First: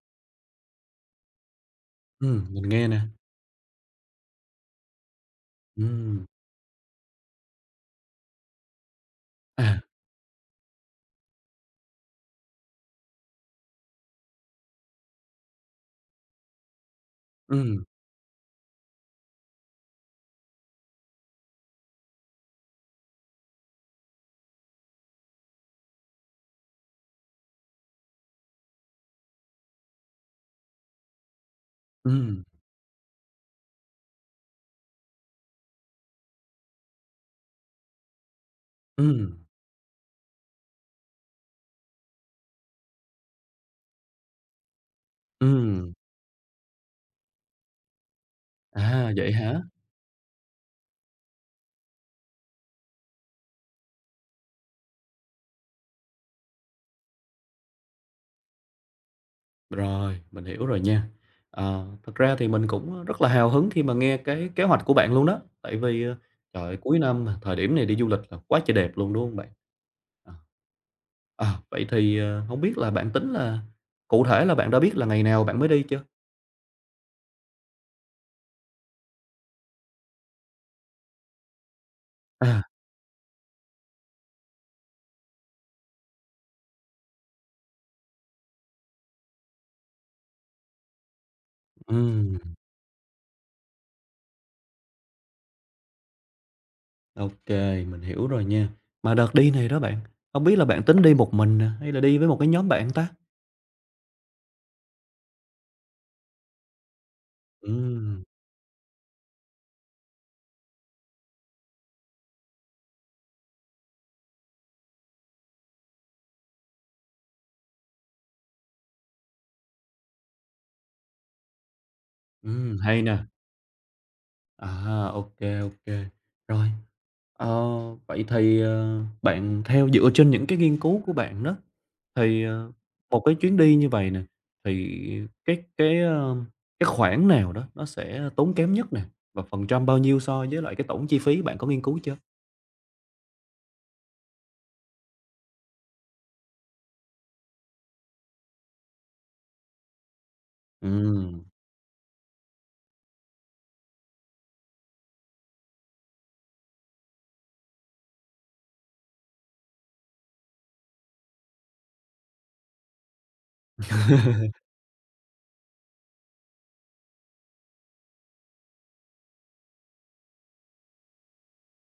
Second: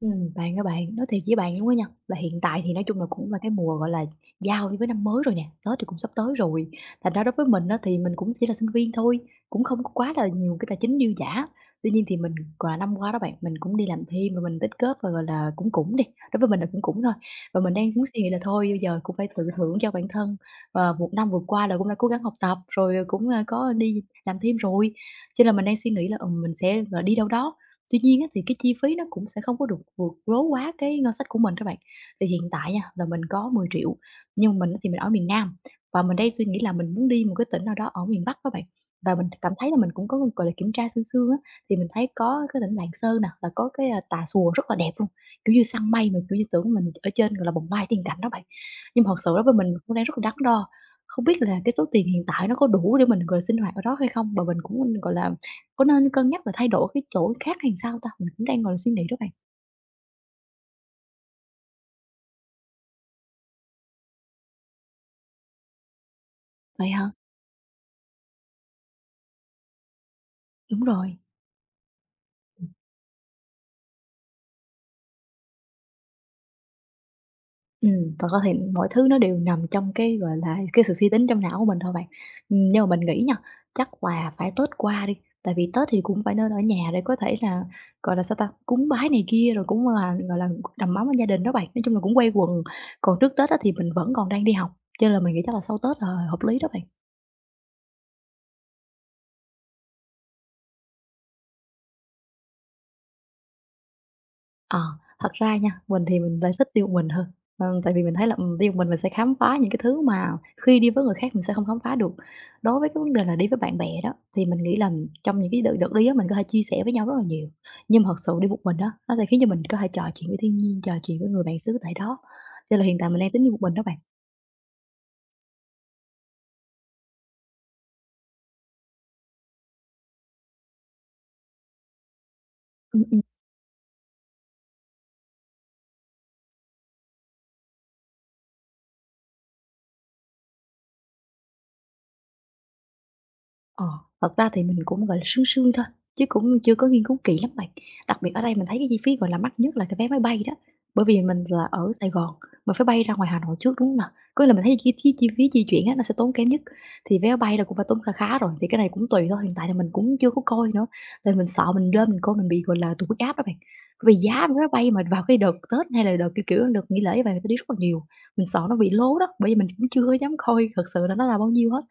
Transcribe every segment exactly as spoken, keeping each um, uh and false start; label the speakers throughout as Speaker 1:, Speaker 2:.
Speaker 1: Ừm, bạn các bạn, nói thiệt với bạn luôn á nha, là hiện
Speaker 2: Ừm,
Speaker 1: tại
Speaker 2: mình
Speaker 1: thì nói
Speaker 2: nghe nè.
Speaker 1: chung là cũng là cái mùa, gọi là, giao với năm mới rồi nè, Tết thì cũng sắp
Speaker 2: Ừm,
Speaker 1: tới rồi. Thành ra đối với mình á thì mình cũng chỉ là sinh viên thôi,
Speaker 2: à,
Speaker 1: cũng không có quá là nhiều cái tài chính dư dả. Tuy nhiên thì mình, gọi là, năm qua đó bạn, mình cũng đi làm thêm và mình tích góp và, gọi là, cũng cũng đi, đối với mình là cũng cũng thôi. Và mình
Speaker 2: ừm,
Speaker 1: đang muốn suy nghĩ là thôi bây giờ cũng phải tự thưởng cho bản thân, và một năm vừa qua là cũng đã cố gắng học tập, rồi cũng, a, có đi làm thêm rồi, cho nên là mình đang suy nghĩ là, ừm, mình sẽ, gọi là, đi đâu đó. Tuy nhiên á, thì cái chi phí nó cũng sẽ không có được vượt lố quá cái ngân sách của mình các bạn. Thì
Speaker 2: ừm,
Speaker 1: hiện tại nha, là mình có mười triệu nhưng mà mình á, thì mình ở miền Nam, và mình đang suy nghĩ là mình muốn đi một cái tỉnh nào đó ở miền Bắc các bạn. Và mình
Speaker 2: ừm,
Speaker 1: cảm thấy là mình cũng có, gọi là, kiểm tra sương sương á, thì mình thấy có cái tỉnh Lạng Sơn nè, là có cái, a, Tà Xùa rất là đẹp luôn, kiểu như, săn
Speaker 2: ừm.
Speaker 1: mây mà, kiểu như, tưởng mình ở trên, gọi là, bồng lai tiên cảnh đó bạn. Nhưng mà
Speaker 2: À,
Speaker 1: thật sự
Speaker 2: vậy
Speaker 1: đó với
Speaker 2: hả?
Speaker 1: mình cũng đang rất là đắn đo, không biết là cái số tiền hiện tại nó có đủ để mình, gọi là, sinh hoạt ở đó hay không? Và mình cũng, gọi là, có nên cân nhắc là thay đổi cái chỗ khác hay sao ta? Mình cũng đang ngồi suy nghĩ đó bạn.
Speaker 2: Rồi, mình hiểu rồi nha. Ờ, thật ra thì mình cũng rất là hào hứng khi mà nghe cái kế hoạch của bạn luôn đó, tại vì, ờ, trời ơi,
Speaker 1: Vậy
Speaker 2: cuối
Speaker 1: hả?
Speaker 2: năm mà, thời điểm này đi du lịch là quá trời đẹp luôn, đúng hông bạn? Ờ.
Speaker 1: Đúng rồi.
Speaker 2: Ờ, Vậy thì, ờ, hổng
Speaker 1: Ừm,
Speaker 2: biết là bạn tính là cụ thể là bạn đã biết là ngày nào bạn mới đi chưa?
Speaker 1: ừm, thật ra thì mọi thứ nó đều nằm trong cái, gọi là, cái sự suy tính trong não của mình thôi bạn.
Speaker 2: À,
Speaker 1: Ừm, nhưng mà mình nghĩ nha, chắc là phải Tết qua đi, tại vì Tết thì cũng phải nên ở nhà để có thể là, gọi là, sao ta, cúng bái này kia rồi cũng là, gọi là, đầm ấm bên gia đình đó bạn. Nói chung là cũng quây
Speaker 2: ừm,
Speaker 1: quần. Còn trước Tết á thì mình vẫn còn đang đi học, cho nên là mình nghĩ chắc là sau Tết là hợp lý đó bạn.
Speaker 2: ô kê, mình hiểu rồi nha. Mà đợt đi này đó bạn, hông biết là bạn tính đi một mình nè, hay là đi với một cái nhóm bạn ta?
Speaker 1: Ờ, thật ra nha, mình thì mình lại thích đi một mình hơn. Ờ, tại vì mình
Speaker 2: Ừm,
Speaker 1: thấy là, ừm, đi một mình mình sẽ khám phá những cái thứ mà khi đi với người khác mình sẽ không khám phá được. Đối với cái vấn đề là đi với bạn bè đó, thì mình nghĩ là trong những cái đợt đợt đi á, mình có thể chia sẻ với nhau rất là nhiều. Nhưng mà thật sự đi một mình đó nó sẽ khiến cho mình có thể trò chuyện với thiên nhiên, trò chuyện với người bạn xứ tại đó. Cho
Speaker 2: ừm,
Speaker 1: nên là hiện
Speaker 2: hay
Speaker 1: tại
Speaker 2: nè.
Speaker 1: mình đang tính đi một mình đó bạn.
Speaker 2: À, ok, ok. Rồi, ờ, vậy thì, ờ, bạn theo dựa trên những cái nghiên cứu của bạn đó, thì, ờ,
Speaker 1: Ừm,
Speaker 2: một cái chuyến đi như vậy nè, thì cái cái, ơ, cái khoản nào đó nó sẽ tốn kém nhất nè, và phần trăm bao nhiêu so với lại cái tổng chi phí, bạn có nghiên cứu chưa?
Speaker 1: Ờ, thật ra thì mình cũng, gọi là, sương sương thôi, chứ cũng chưa có nghiên cứu kỹ lắm bạn. Đặc biệt ở đây mình thấy cái chi phí, gọi là, mắc nhất là cái vé máy bay đó, bởi vì
Speaker 2: Ừm,
Speaker 1: mình là ở Sài Gòn, mình phải bay ra ngoài Hà Nội trước, đúng không nào? Có là mình thấy chi chi chi phí di chuyển á, nó sẽ tốn kém nhất, thì vé máy bay là cũng phải tốn khá khá rồi, thì cái này cũng tùy thôi, hiện tại là mình cũng chưa có coi nữa, tại mình sợ mình lên mình coi mình bị, gọi là, tụt huyết áp đó bạn. Bởi vì giá vé máy bay mà vào cái đợt Tết hay là đợt, kiểu kiểu, đợt nghỉ lễ như vậy người ta đi rất là nhiều, mình sợ nó bị lố đó, bởi vì mình cũng chưa có dám coi thật sự là nó là bao nhiêu hết.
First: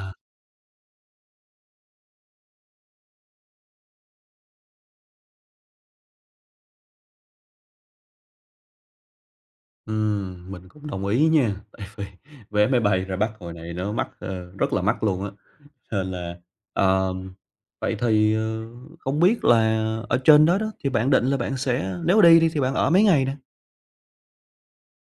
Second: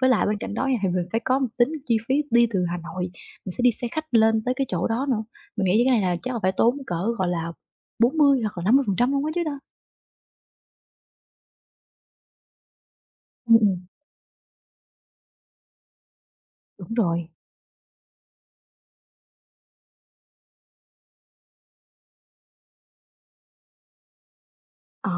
Speaker 1: Với lại bên cạnh đó thì mình phải có một tính chi phí đi từ Hà Nội, mình sẽ đi xe khách lên tới cái chỗ đó nữa. Mình nghĩ cái này là chắc là phải tốn cỡ, gọi là, bốn mươi hoặc là năm mươi phần trăm luôn á chứ ta.
Speaker 2: ừm, mình cũng đồng ý nha, tại vì vé máy bay ra Bắc hồi
Speaker 1: Ừm,
Speaker 2: này
Speaker 1: ừm,
Speaker 2: nó mắc, ờ, rất là mắc luôn á. Nên là,
Speaker 1: đúng rồi.
Speaker 2: ờm, vậy thì, ờ, không biết là ở trên đó đó, thì bạn định là bạn sẽ nếu đi đi thì bạn ở mấy ngày nè?
Speaker 1: Ờ,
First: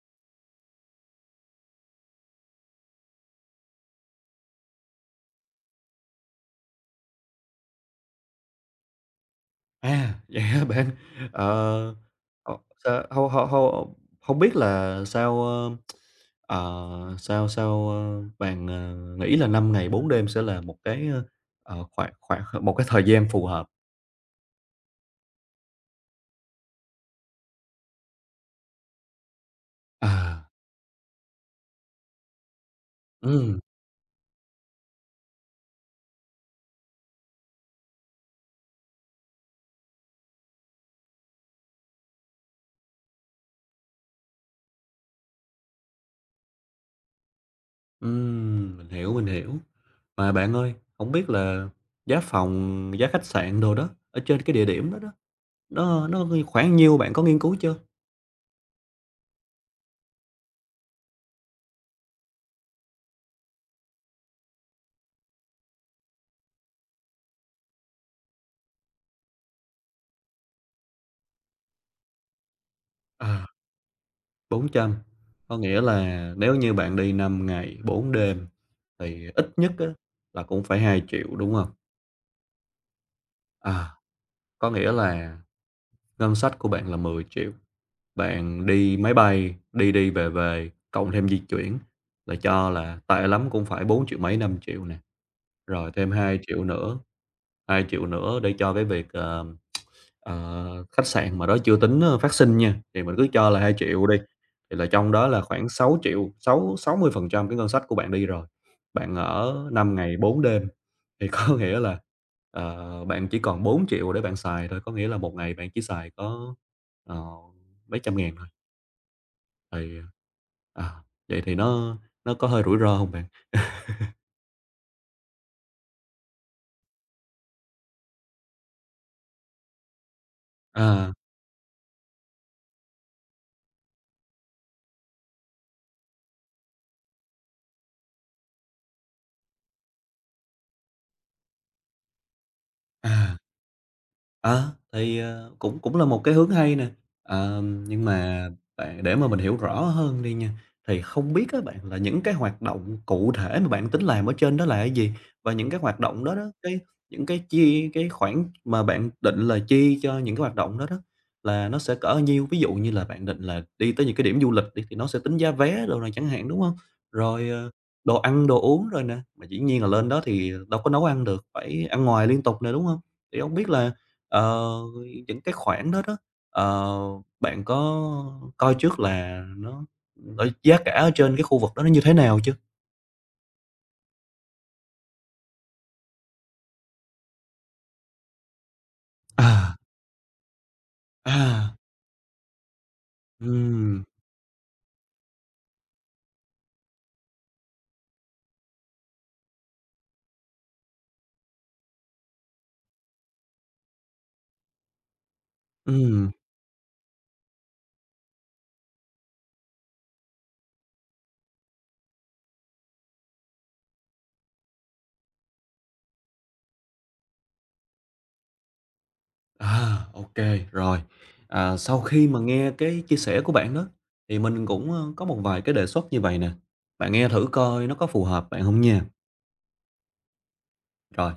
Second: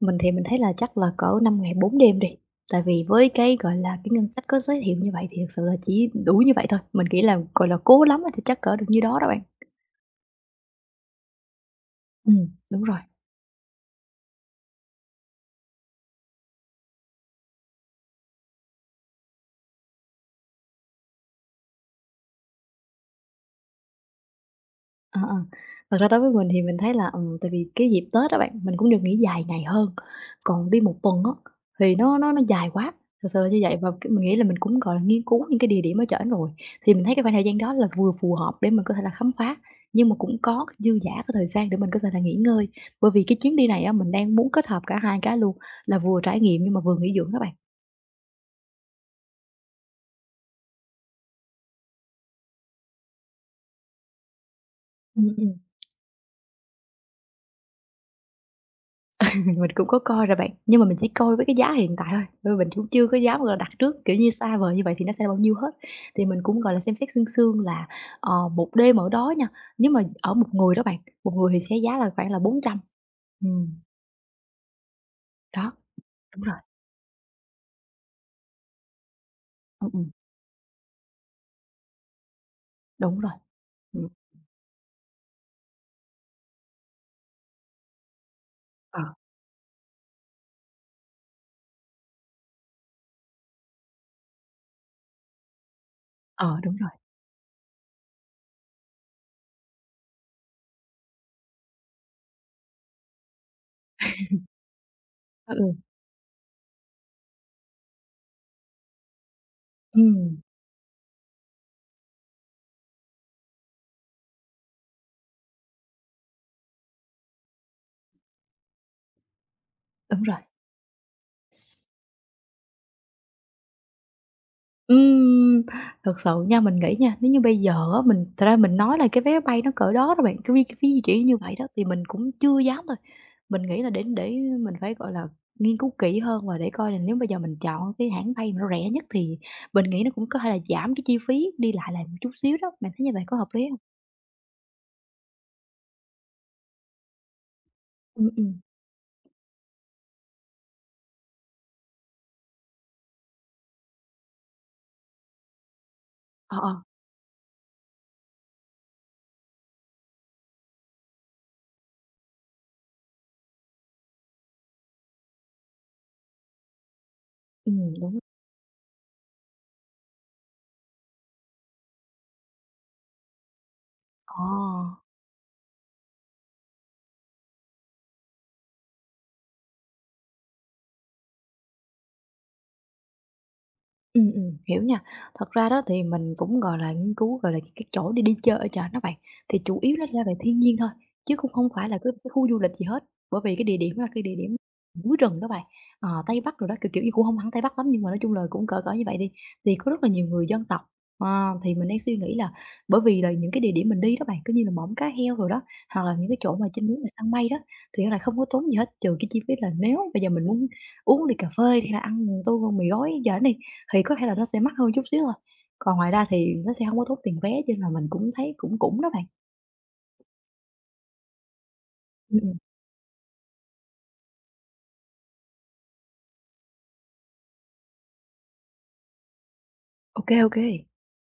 Speaker 1: mình thì mình thấy là chắc là cỡ năm ngày bốn đêm đi, tại vì với cái, gọi là, cái ngân sách có giới thiệu như vậy thì thực sự là chỉ đủ như vậy thôi, mình nghĩ là, gọi là, cố lắm thì chắc cỡ được như đó đó bạn.
Speaker 2: À, vậy hả bạn? Ờ,
Speaker 1: Ừm.
Speaker 2: ờ,
Speaker 1: Đúng rồi.
Speaker 2: sao hông hông hông hông biết là sao, ơ, ờ, sao sao, ơ, bạn, ờ, nghĩ là năm ngày bốn đêm sẽ là một cái, ơ, ờ, khoảng khoảng một cái thời gian phù hợp?
Speaker 1: Ờ, ờ. Thật ra đối với mình thì mình thấy là, ừm, tại vì cái dịp Tết đó bạn, mình cũng được nghỉ dài ngày hơn,
Speaker 2: À,
Speaker 1: còn đi một tuần á thì nó nó nó dài quá, thật sự là như
Speaker 2: ừm.
Speaker 1: vậy. Và cái mình nghĩ là mình cũng, gọi là, nghiên cứu những cái địa điểm ở trển rồi, thì mình thấy cái khoảng thời gian đó là vừa phù hợp để mình có thể là khám phá, nhưng mà cũng có cái dư dả cái thời gian để mình có thể là nghỉ ngơi. Bởi vì cái chuyến đi này á, mình đang muốn kết hợp cả hai cái luôn, là vừa trải nghiệm nhưng mà vừa nghỉ dưỡng các bạn.
Speaker 2: Ừm, mình hiểu, mình hiểu. Mà bạn ơi, không biết là giá phòng, giá khách sạn đồ đó, ở trên cái địa điểm đó đó,
Speaker 1: Ừm, ừm.
Speaker 2: nó nó khoảng nhiêu, bạn có nghiên cứu chưa?
Speaker 1: mình cũng có coi rồi bạn, nhưng mà mình chỉ coi với cái giá hiện tại thôi, bởi vì mình cũng chưa có dám, gọi là, đặt trước, kiểu như, xa vời như vậy thì nó sẽ là bao nhiêu hết. Thì mình cũng, gọi là, xem xét sương sương là, ờ, một đêm ở đó nha, nếu mà ở một người đó bạn, một người thì sẽ giá là khoảng là bốn trăm.
Speaker 2: À,
Speaker 1: Ừm,
Speaker 2: bốn trăm có
Speaker 1: đó,
Speaker 2: nghĩa là
Speaker 1: đúng
Speaker 2: nếu
Speaker 1: rồi,
Speaker 2: như bạn đi năm ngày bốn đêm thì ít nhất á
Speaker 1: ừm, ừm,
Speaker 2: là cũng phải hai triệu, đúng không?
Speaker 1: đúng rồi.
Speaker 2: À,
Speaker 1: Ừm,
Speaker 2: có nghĩa là ngân sách của bạn là mười triệu, bạn đi
Speaker 1: ờ,
Speaker 2: máy bay, đi đi về về, cộng thêm di chuyển là cho là tệ lắm cũng phải bốn triệu mấy, năm triệu nè, rồi thêm hai
Speaker 1: ờ,
Speaker 2: triệu
Speaker 1: đúng rồi,
Speaker 2: nữa hai triệu nữa để cho cái việc, ờ, ờ, khách sạn mà đó chưa tính, ơ, phát sinh nha, thì mình cứ cho là hai triệu đi, thì là trong đó là
Speaker 1: ừ,
Speaker 2: khoảng
Speaker 1: ừ,
Speaker 2: sáu triệu, sáu sáu mươi phần trăm cái ngân sách của bạn đi rồi. Bạn ở năm ngày
Speaker 1: ừm,
Speaker 2: bốn đêm thì có nghĩa là, ờ, bạn chỉ còn bốn triệu để bạn xài thôi, có nghĩa là một ngày bạn chỉ xài có, ờ, mấy trăm ngàn thôi, thì,
Speaker 1: đúng rồi.
Speaker 2: à, vậy thì nó nó có hơi rủi ro không bạn?
Speaker 1: Ừm, thực sự nha, mình nghĩ nha, nếu như bây giờ á, mình thật ra mình nói là cái vé bay nó cỡ đó đó bạn, cái vi cái phí di
Speaker 2: À,
Speaker 1: chuyển như vậy đó, thì mình cũng chưa dám thôi. Mình nghĩ là đến để mình phải, gọi là, nghiên cứu kỹ hơn và để coi là nếu bây giờ mình chọn cái hãng bay mà nó rẻ nhất thì mình nghĩ nó cũng có thể là giảm cái chi phí đi lại lại một chút xíu đó, bạn thấy như vậy
Speaker 2: à.
Speaker 1: có hợp lý không?
Speaker 2: Ờ, thì, ờ, cũng cũng là một cái hướng hay nè, ờ, nhưng
Speaker 1: Ừm,
Speaker 2: mà
Speaker 1: ừm,
Speaker 2: bạn để mà mình hiểu rõ hơn đi nha, thì không biết các bạn là những cái hoạt động cụ thể mà bạn tính làm ở trên đó là cái gì? Và những cái hoạt động đó đó,
Speaker 1: ờ, ờ,
Speaker 2: cái những cái chi cái khoản mà bạn định là chi cho những cái hoạt động đó đó là nó sẽ cỡ nhiêu? Ví dụ như là bạn định là đi tới những cái điểm du lịch đi thì nó sẽ tính giá vé rồi này chẳng hạn, đúng không? Rồi, ờ,
Speaker 1: ừm,
Speaker 2: đồ
Speaker 1: đúng.
Speaker 2: ăn, đồ uống rồi nè, mà dĩ nhiên là lên đó thì đâu có nấu ăn được, phải ăn ngoài liên tục nè, đúng không? Thì không biết là
Speaker 1: Ờ.
Speaker 2: Ờ, những cái khoản đó đó, ờ, bạn có coi trước là nó ở giá cả ở trên cái khu vực đó nó như thế nào chứ?
Speaker 1: Ừm, ừm, hiểu nha. Thật ra đó thì mình cũng, gọi là, nghiên cứu, gọi là, cái chỗ đi đi chơi ở chợ đó bạn, thì
Speaker 2: À.
Speaker 1: chủ yếu nó ra về thiên nhiên thôi, chứ cũng không
Speaker 2: À,
Speaker 1: phải là cái cái khu du lịch gì hết, bởi vì cái địa điểm
Speaker 2: ừm,
Speaker 1: đó là cái địa điểm núi rừng đó bạn. Ờ, Tây Bắc rồi đó, kiểu, kiểu như, cũng không hẳn Tây Bắc lắm nhưng mà nói chung là cũng cỡ cỡ như vậy đi, thì có rất là nhiều người dân tộc. Ờ, thì mình đang suy nghĩ là bởi vì là những cái địa điểm mình đi đó bạn, cứ như là mõm cá heo rồi đó, hoặc là những
Speaker 2: ừm,
Speaker 1: cái chỗ mà trên núi mà săn mây đó, thì nó lại không có tốn gì hết, trừ cái chi phí là nếu bây giờ mình muốn uống ly cà phê hay là ăn tô mì gói chởn này thì có thể là nó sẽ mắc hơn chút xíu thôi, còn ngoài ra thì nó sẽ hông có tốn tiền vé cho nên là mình cũng thấy cũng cũng đó bạn.
Speaker 2: à, ô, rồi. À, sau khi mà
Speaker 1: Ừm, ừm.
Speaker 2: nghe cái chia sẻ của bạn đó, thì mình cũng, ơ, có một vài cái đề xuất như vậy nè, bạn nghe thử coi nó có phù hợp bạn không nha.
Speaker 1: Ô kê, ô kê.
Speaker 2: Rồi,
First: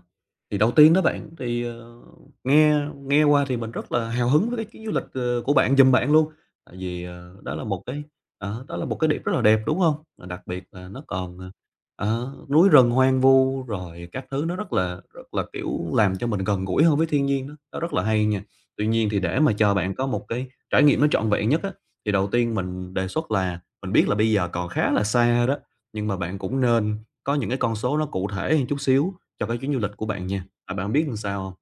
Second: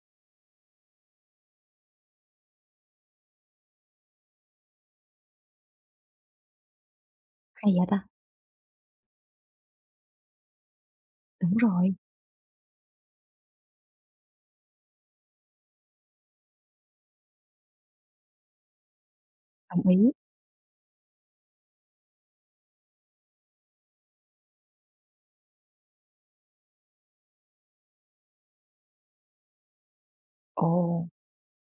Speaker 2: thì đầu tiên đó bạn, thì, ờ, nghe nghe qua thì mình rất là hào hứng với cái chuyến du lịch, ờ, của bạn giùm bạn luôn, tại vì, ờ, đó là
Speaker 1: Hay
Speaker 2: một
Speaker 1: vậy
Speaker 2: cái
Speaker 1: ta?
Speaker 2: ờ, đó là một cái điểm rất là đẹp, đúng không? Và đặc biệt là nó còn, ờ,
Speaker 1: Đúng rồi,
Speaker 2: ờ, núi rừng hoang vu rồi các thứ nó rất là rất là, kiểu, làm cho mình gần gũi hơn với thiên nhiên đó, nó rất là hay nha. Tuy nhiên thì để mà cho
Speaker 1: đồng
Speaker 2: bạn có
Speaker 1: ý.
Speaker 2: một cái trải nghiệm nó trọn vẹn nhất á, thì đầu tiên mình đề xuất là mình biết là bây giờ còn khá là xa đó, nhưng mà bạn cũng nên có những cái con số nó cụ thể hơn chút xíu, cho cái chuyến du lịch của bạn nha, mà bạn biết
Speaker 1: Ồ.
Speaker 2: làm sao hông?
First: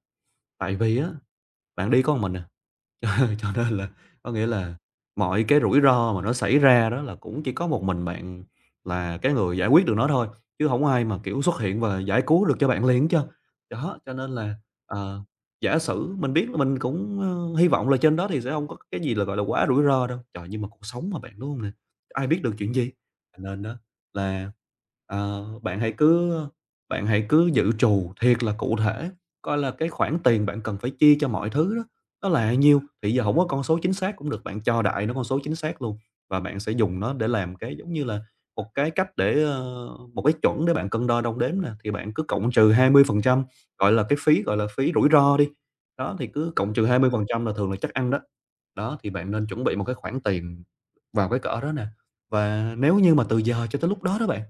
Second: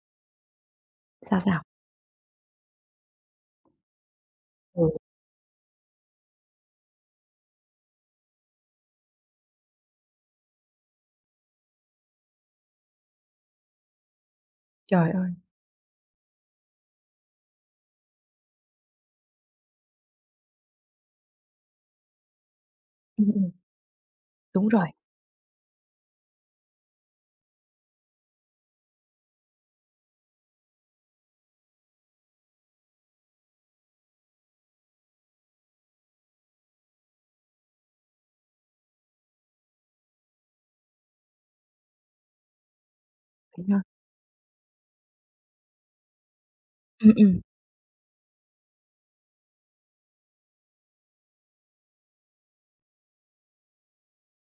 Speaker 2: Tại vì á,
Speaker 1: Sao, sao?
Speaker 2: bạn đi có một mình à, cho nên là có nghĩa là
Speaker 1: Ừ,
Speaker 2: mọi cái rủi ro mà nó xảy ra đó là cũng chỉ có một mình bạn là cái người giải quyết được nó thôi, chứ không ai mà, kiểu, xuất hiện và giải cứu được cho bạn liền hết trơn. Đó, cho nên là,
Speaker 1: trời
Speaker 2: ờ,
Speaker 1: ơi!
Speaker 2: giả sử mình biết là mình cũng, ơ, hy vọng là trên đó thì sẽ không có cái gì là, gọi là, quá rủi ro đâu. Trời, nhưng mà cuộc sống mà bạn, đúng hông nè? Ai biết được chuyện gì?
Speaker 1: Ừm,
Speaker 2: Cho
Speaker 1: ừm,
Speaker 2: nên đó là,
Speaker 1: đúng rồi.
Speaker 2: ờ, bạn hãy cứ, bạn hãy cứ dự trù thiệt là cụ thể, coi là cái khoản tiền bạn cần phải chi cho mọi thứ đó, nó là nhiêu? Thì giờ không có con số chính xác cũng được, bạn cho đại nó con số chính xác luôn, và bạn sẽ dùng nó để làm cái, giống như là, một cái cách để, ơ một cái chuẩn để bạn cân đo đong đếm nè, thì bạn cứ cộng trừ hai mươi phần trăm,
Speaker 1: Vậy ha.
Speaker 2: gọi là, cái phí, gọi là, phí rủi ro đi. Đó, thì cứ cộng trừ
Speaker 1: Ừm, ừm.
Speaker 2: hai mươi phần trăm là thường là chắc ăn đó. Đó, thì bạn nên chuẩn bị một cái khoản tiền vào cái cỡ đó nè. Và nếu như mà từ giờ cho tới lúc đó đó bạn,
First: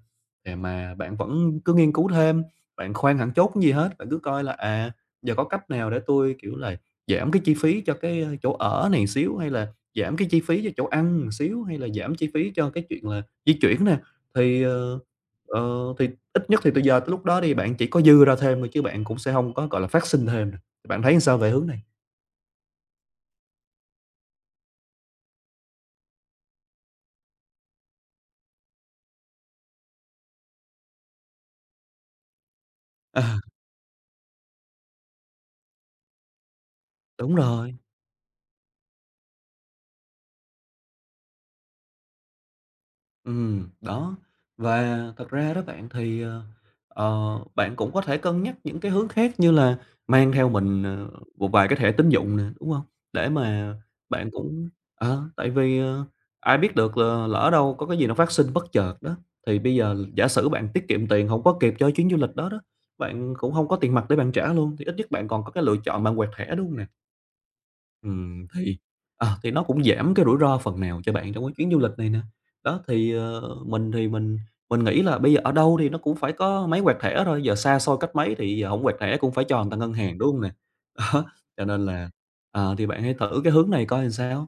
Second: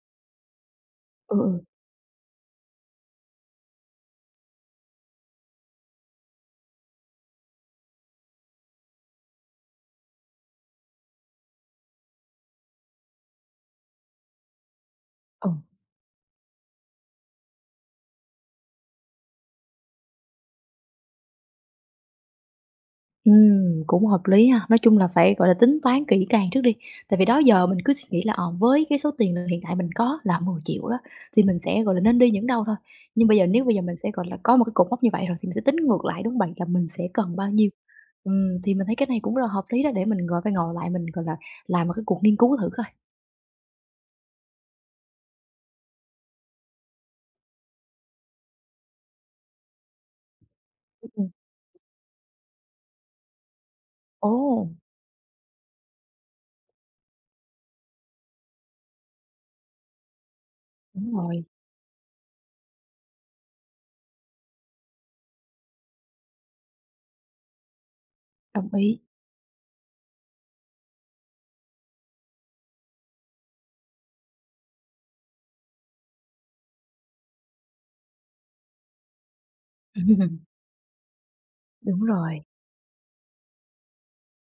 Speaker 2: để mà bạn
Speaker 1: Ừ,
Speaker 2: vẫn
Speaker 1: ừ.
Speaker 2: cứ nghiên cứu thêm, bạn khoan hẳn chốt cái gì hết, bạn cứ coi là, à, giờ có cách nào để tôi kiểu là, giảm cái chi phí cho cái, ơ, chỗ ở này xíu, hay là giảm cái chi phí cho chỗ ăn xíu, hay là giảm chi phí cho cái chuyện là di chuyển nè. Thì, ờ,
Speaker 1: Ừ.
Speaker 2: ờ, thì ít nhất thì từ giờ tới lúc đó đi, bạn chỉ có dư ra thêm thôi chứ bạn cũng sẽ không có, gọi là, phát sinh thêm nè. Bạn thấy sao về hướng này?
Speaker 1: Ừm, cũng hợp lý ha. Nói chung là phải, gọi là, tính toán kỹ càng trước đi, tại vì đó giờ mình cứ suy nghĩ là, ờ, với cái số tiền là hiện tại mình có là mười triệu đó, thì mình sẽ, gọi là, nên đi những đâu thôi. Nhưng bây
Speaker 2: À,
Speaker 1: giờ nếu bây giờ mình sẽ, gọi là, có một cái cột mốc như vậy rồi thì mình sẽ tính ngược lại, đúng không bạn? Là mình sẽ
Speaker 2: đúng
Speaker 1: cần bao nhiêu.
Speaker 2: rồi.
Speaker 1: Ừm, thì mình thấy cái này cũng rất là hợp lý đó, để mình gọi phải ngồi lại mình, gọi là, làm một cái cuộc nghiên cứu thử coi.
Speaker 2: Ừ, đó. Và thật ra đó bạn thì, ờ, ờ, bạn cũng có thể cân nhắc những cái hướng khác như là mang theo mình, ờ,
Speaker 1: Ừm.
Speaker 2: một vài cái thẻ tín dụng nè, đúng không? Để mà bạn
Speaker 1: Ồ,
Speaker 2: cũng ờ, tại vì, ờ, ai biết được là lỡ đâu có cái gì nó phát sinh bất chợt đó, thì bây giờ giả sử bạn tiết kiệm
Speaker 1: đúng
Speaker 2: tiền không
Speaker 1: rồi,
Speaker 2: có kịp cho chuyến du lịch đó đó, bạn cũng không có tiền mặt để bạn trả luôn, thì ít nhất bạn còn có cái lựa chọn bạn quẹt thẻ, đúng không nè? Ừm,
Speaker 1: đồng
Speaker 2: thì,
Speaker 1: ý.
Speaker 2: ờ, thì nó cũng giảm cái rủi ro phần nào cho bạn trong cái chuyến du lịch này nè. Đó, thì, ờ, mình thì mình mình nghĩ là bây giờ ở đâu thì nó cũng phải có máy quẹt thẻ thôi, giờ xa xôi cách mấy thì giờ hổng quẹt thẻ cũng phải cho người ta ngân hàng, đúng không nè? Đó, cho nên
Speaker 1: Đúng
Speaker 2: là,
Speaker 1: rồi.
Speaker 2: ờ, thì bạn hãy thử cái hướng này coi làm sao.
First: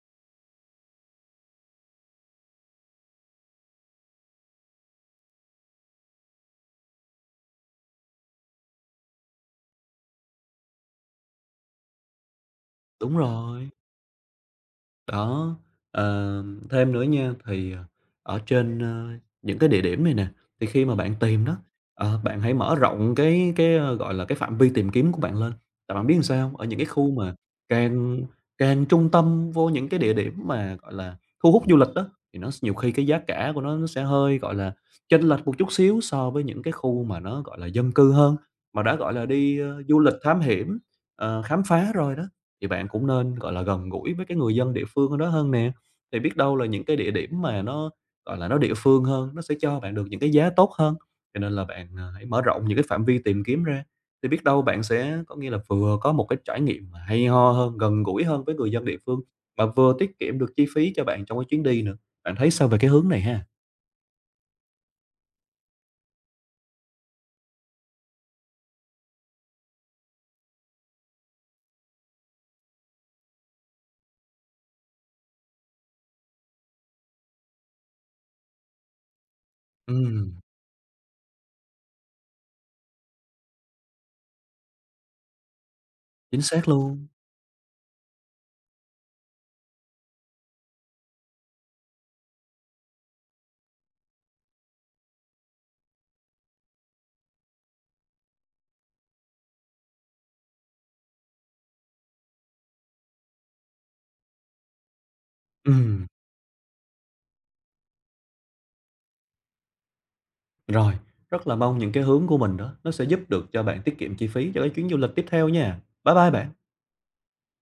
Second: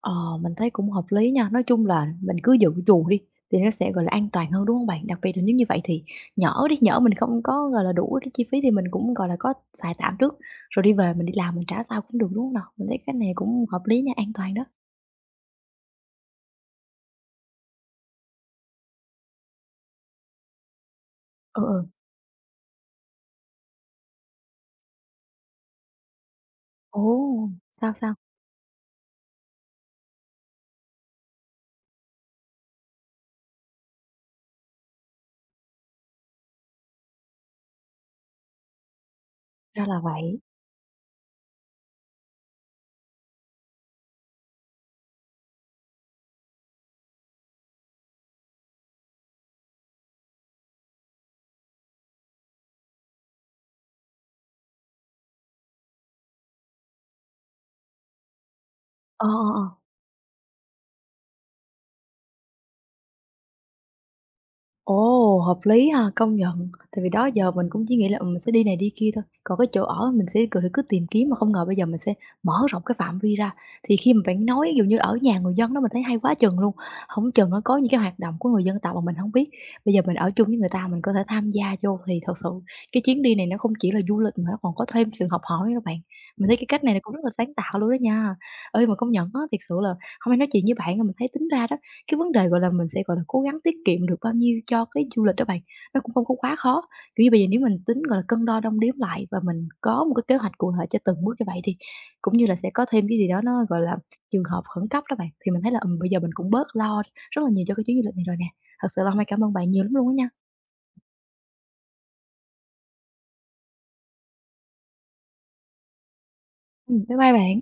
Speaker 1: Ờ, mình thấy cũng hợp lý nha. Nói chung là mình cứ dự trù đi thì nó sẽ, gọi là, an toàn hơn, đúng không bạn? Đặc biệt là nếu như vậy thì nhỡ đi, nhỡ mình không có, gọi là, đủ cái chi phí thì mình cũng, gọi là, có xài tạm trước, rồi đi về mình đi làm mình trả sau cũng được, đúng không nào? Mình thấy cái
Speaker 2: Đúng
Speaker 1: này cũng
Speaker 2: rồi.
Speaker 1: hợp lý nha, an toàn đó.
Speaker 2: Đó, ờ, thêm nữa nha, thì, ờ, ở trên, ơ, những cái địa điểm này nè, thì khi mà bạn tìm đó,
Speaker 1: Ừ, ừ.
Speaker 2: ờ, bạn hãy mở rộng cái cái, ơ, gọi là, cái phạm vi tìm kiếm của bạn lên. Tại bạn biết làm sao hông? Ở những cái khu mà
Speaker 1: Ồ! Sao, sao?
Speaker 2: càng càng trung tâm vô những cái địa điểm mà, gọi là, thu hút du lịch đó thì nó nhiều khi cái giá cả của nó nó sẽ hơi, gọi là, chênh lệch một chút xíu so với những cái khu mà nó, gọi là, dân cư hơn, mà đã, gọi là, đi, ơ,
Speaker 1: Ra
Speaker 2: du
Speaker 1: là
Speaker 2: lịch thám
Speaker 1: vậy.
Speaker 2: hiểm, ờ, khám phá rồi đó, thì bạn cũng nên, gọi là, gần gũi với cái người dân địa phương ở đó hơn nè. Thì biết đâu là những cái địa điểm mà nó, gọi là, nó địa phương hơn, nó sẽ cho bạn được những cái giá tốt hơn. Cho nên là bạn, ờ, hãy mở rộng những cái phạm vi tìm kiếm ra, thì biết đâu bạn sẽ có nghĩa là vừa có một cái trải nghiệm mà hay ho hơn, gần gũi hơn với người dân địa phương,
Speaker 1: Ờ, ờ,
Speaker 2: mà
Speaker 1: ờ.
Speaker 2: vừa tiết kiệm được chi phí cho bạn trong cái chuyến đi nữa. Bạn thấy sao về cái hướng này ha?
Speaker 1: Ồ, hợp lý ha, công nhận. Tại vì đó giờ mình cũng chỉ nghĩ là, ừ, mình sẽ đi này đi kia thôi, còn cái chỗ ở mình sẽ cứ cứ tìm kiếm mà không ngờ bây giờ mình sẽ mở rộng cái phạm vi ra. Thì khi mà bạn nói ví dụ như ở nhà người dân đó mình thấy hay quá chừng luôn, không chừng nó có những cái hoạt động của người dân tộc mà mình không biết, bây giờ mình ở
Speaker 2: Ừm,
Speaker 1: chung với người ta mình có thể tham gia vô thì thật sự cái chuyến đi này nó không chỉ là du lịch mà nó còn có thêm sự học hỏi nữa bạn.
Speaker 2: chính
Speaker 1: Mình thấy cái
Speaker 2: xác
Speaker 1: cách này nó
Speaker 2: luôn.
Speaker 1: cũng rất là sáng tạo luôn đó nha. Ơi mà công nhận á, thiệt sự là hôm nay nói chuyện với bạn mà mình thấy tính ra đó cái vấn đề, gọi là, mình sẽ, gọi là, cố gắng tiết kiệm được bao nhiêu cho cái du lịch đó bạn, nó cũng không có quá khó. Kiểu như, bây giờ nếu mình tính, gọi là, cân đo đong đếm lại và mình có một cái kế hoạch cụ thể cho từng bước như vậy thì cũng như là sẽ có thêm cái gì đó nó, gọi là, trường hợp khẩn cấp đó bạn, thì mình thấy là, ừm,
Speaker 2: Ừm,
Speaker 1: bây giờ mình cũng bớt lo rất là nhiều cho cái chuyến du lịch này rồi nè. Thật sự là hôm nay cảm ơn bạn nhiều lắm luôn á nha.
Speaker 2: rồi, rất là mong những cái hướng của mình đó, nó sẽ giúp được cho bạn tiết kiệm chi phí cho cái chuyến du lịch tiếp theo nha. Bye bye bạn.
Speaker 1: Ừm, bye bye bạn.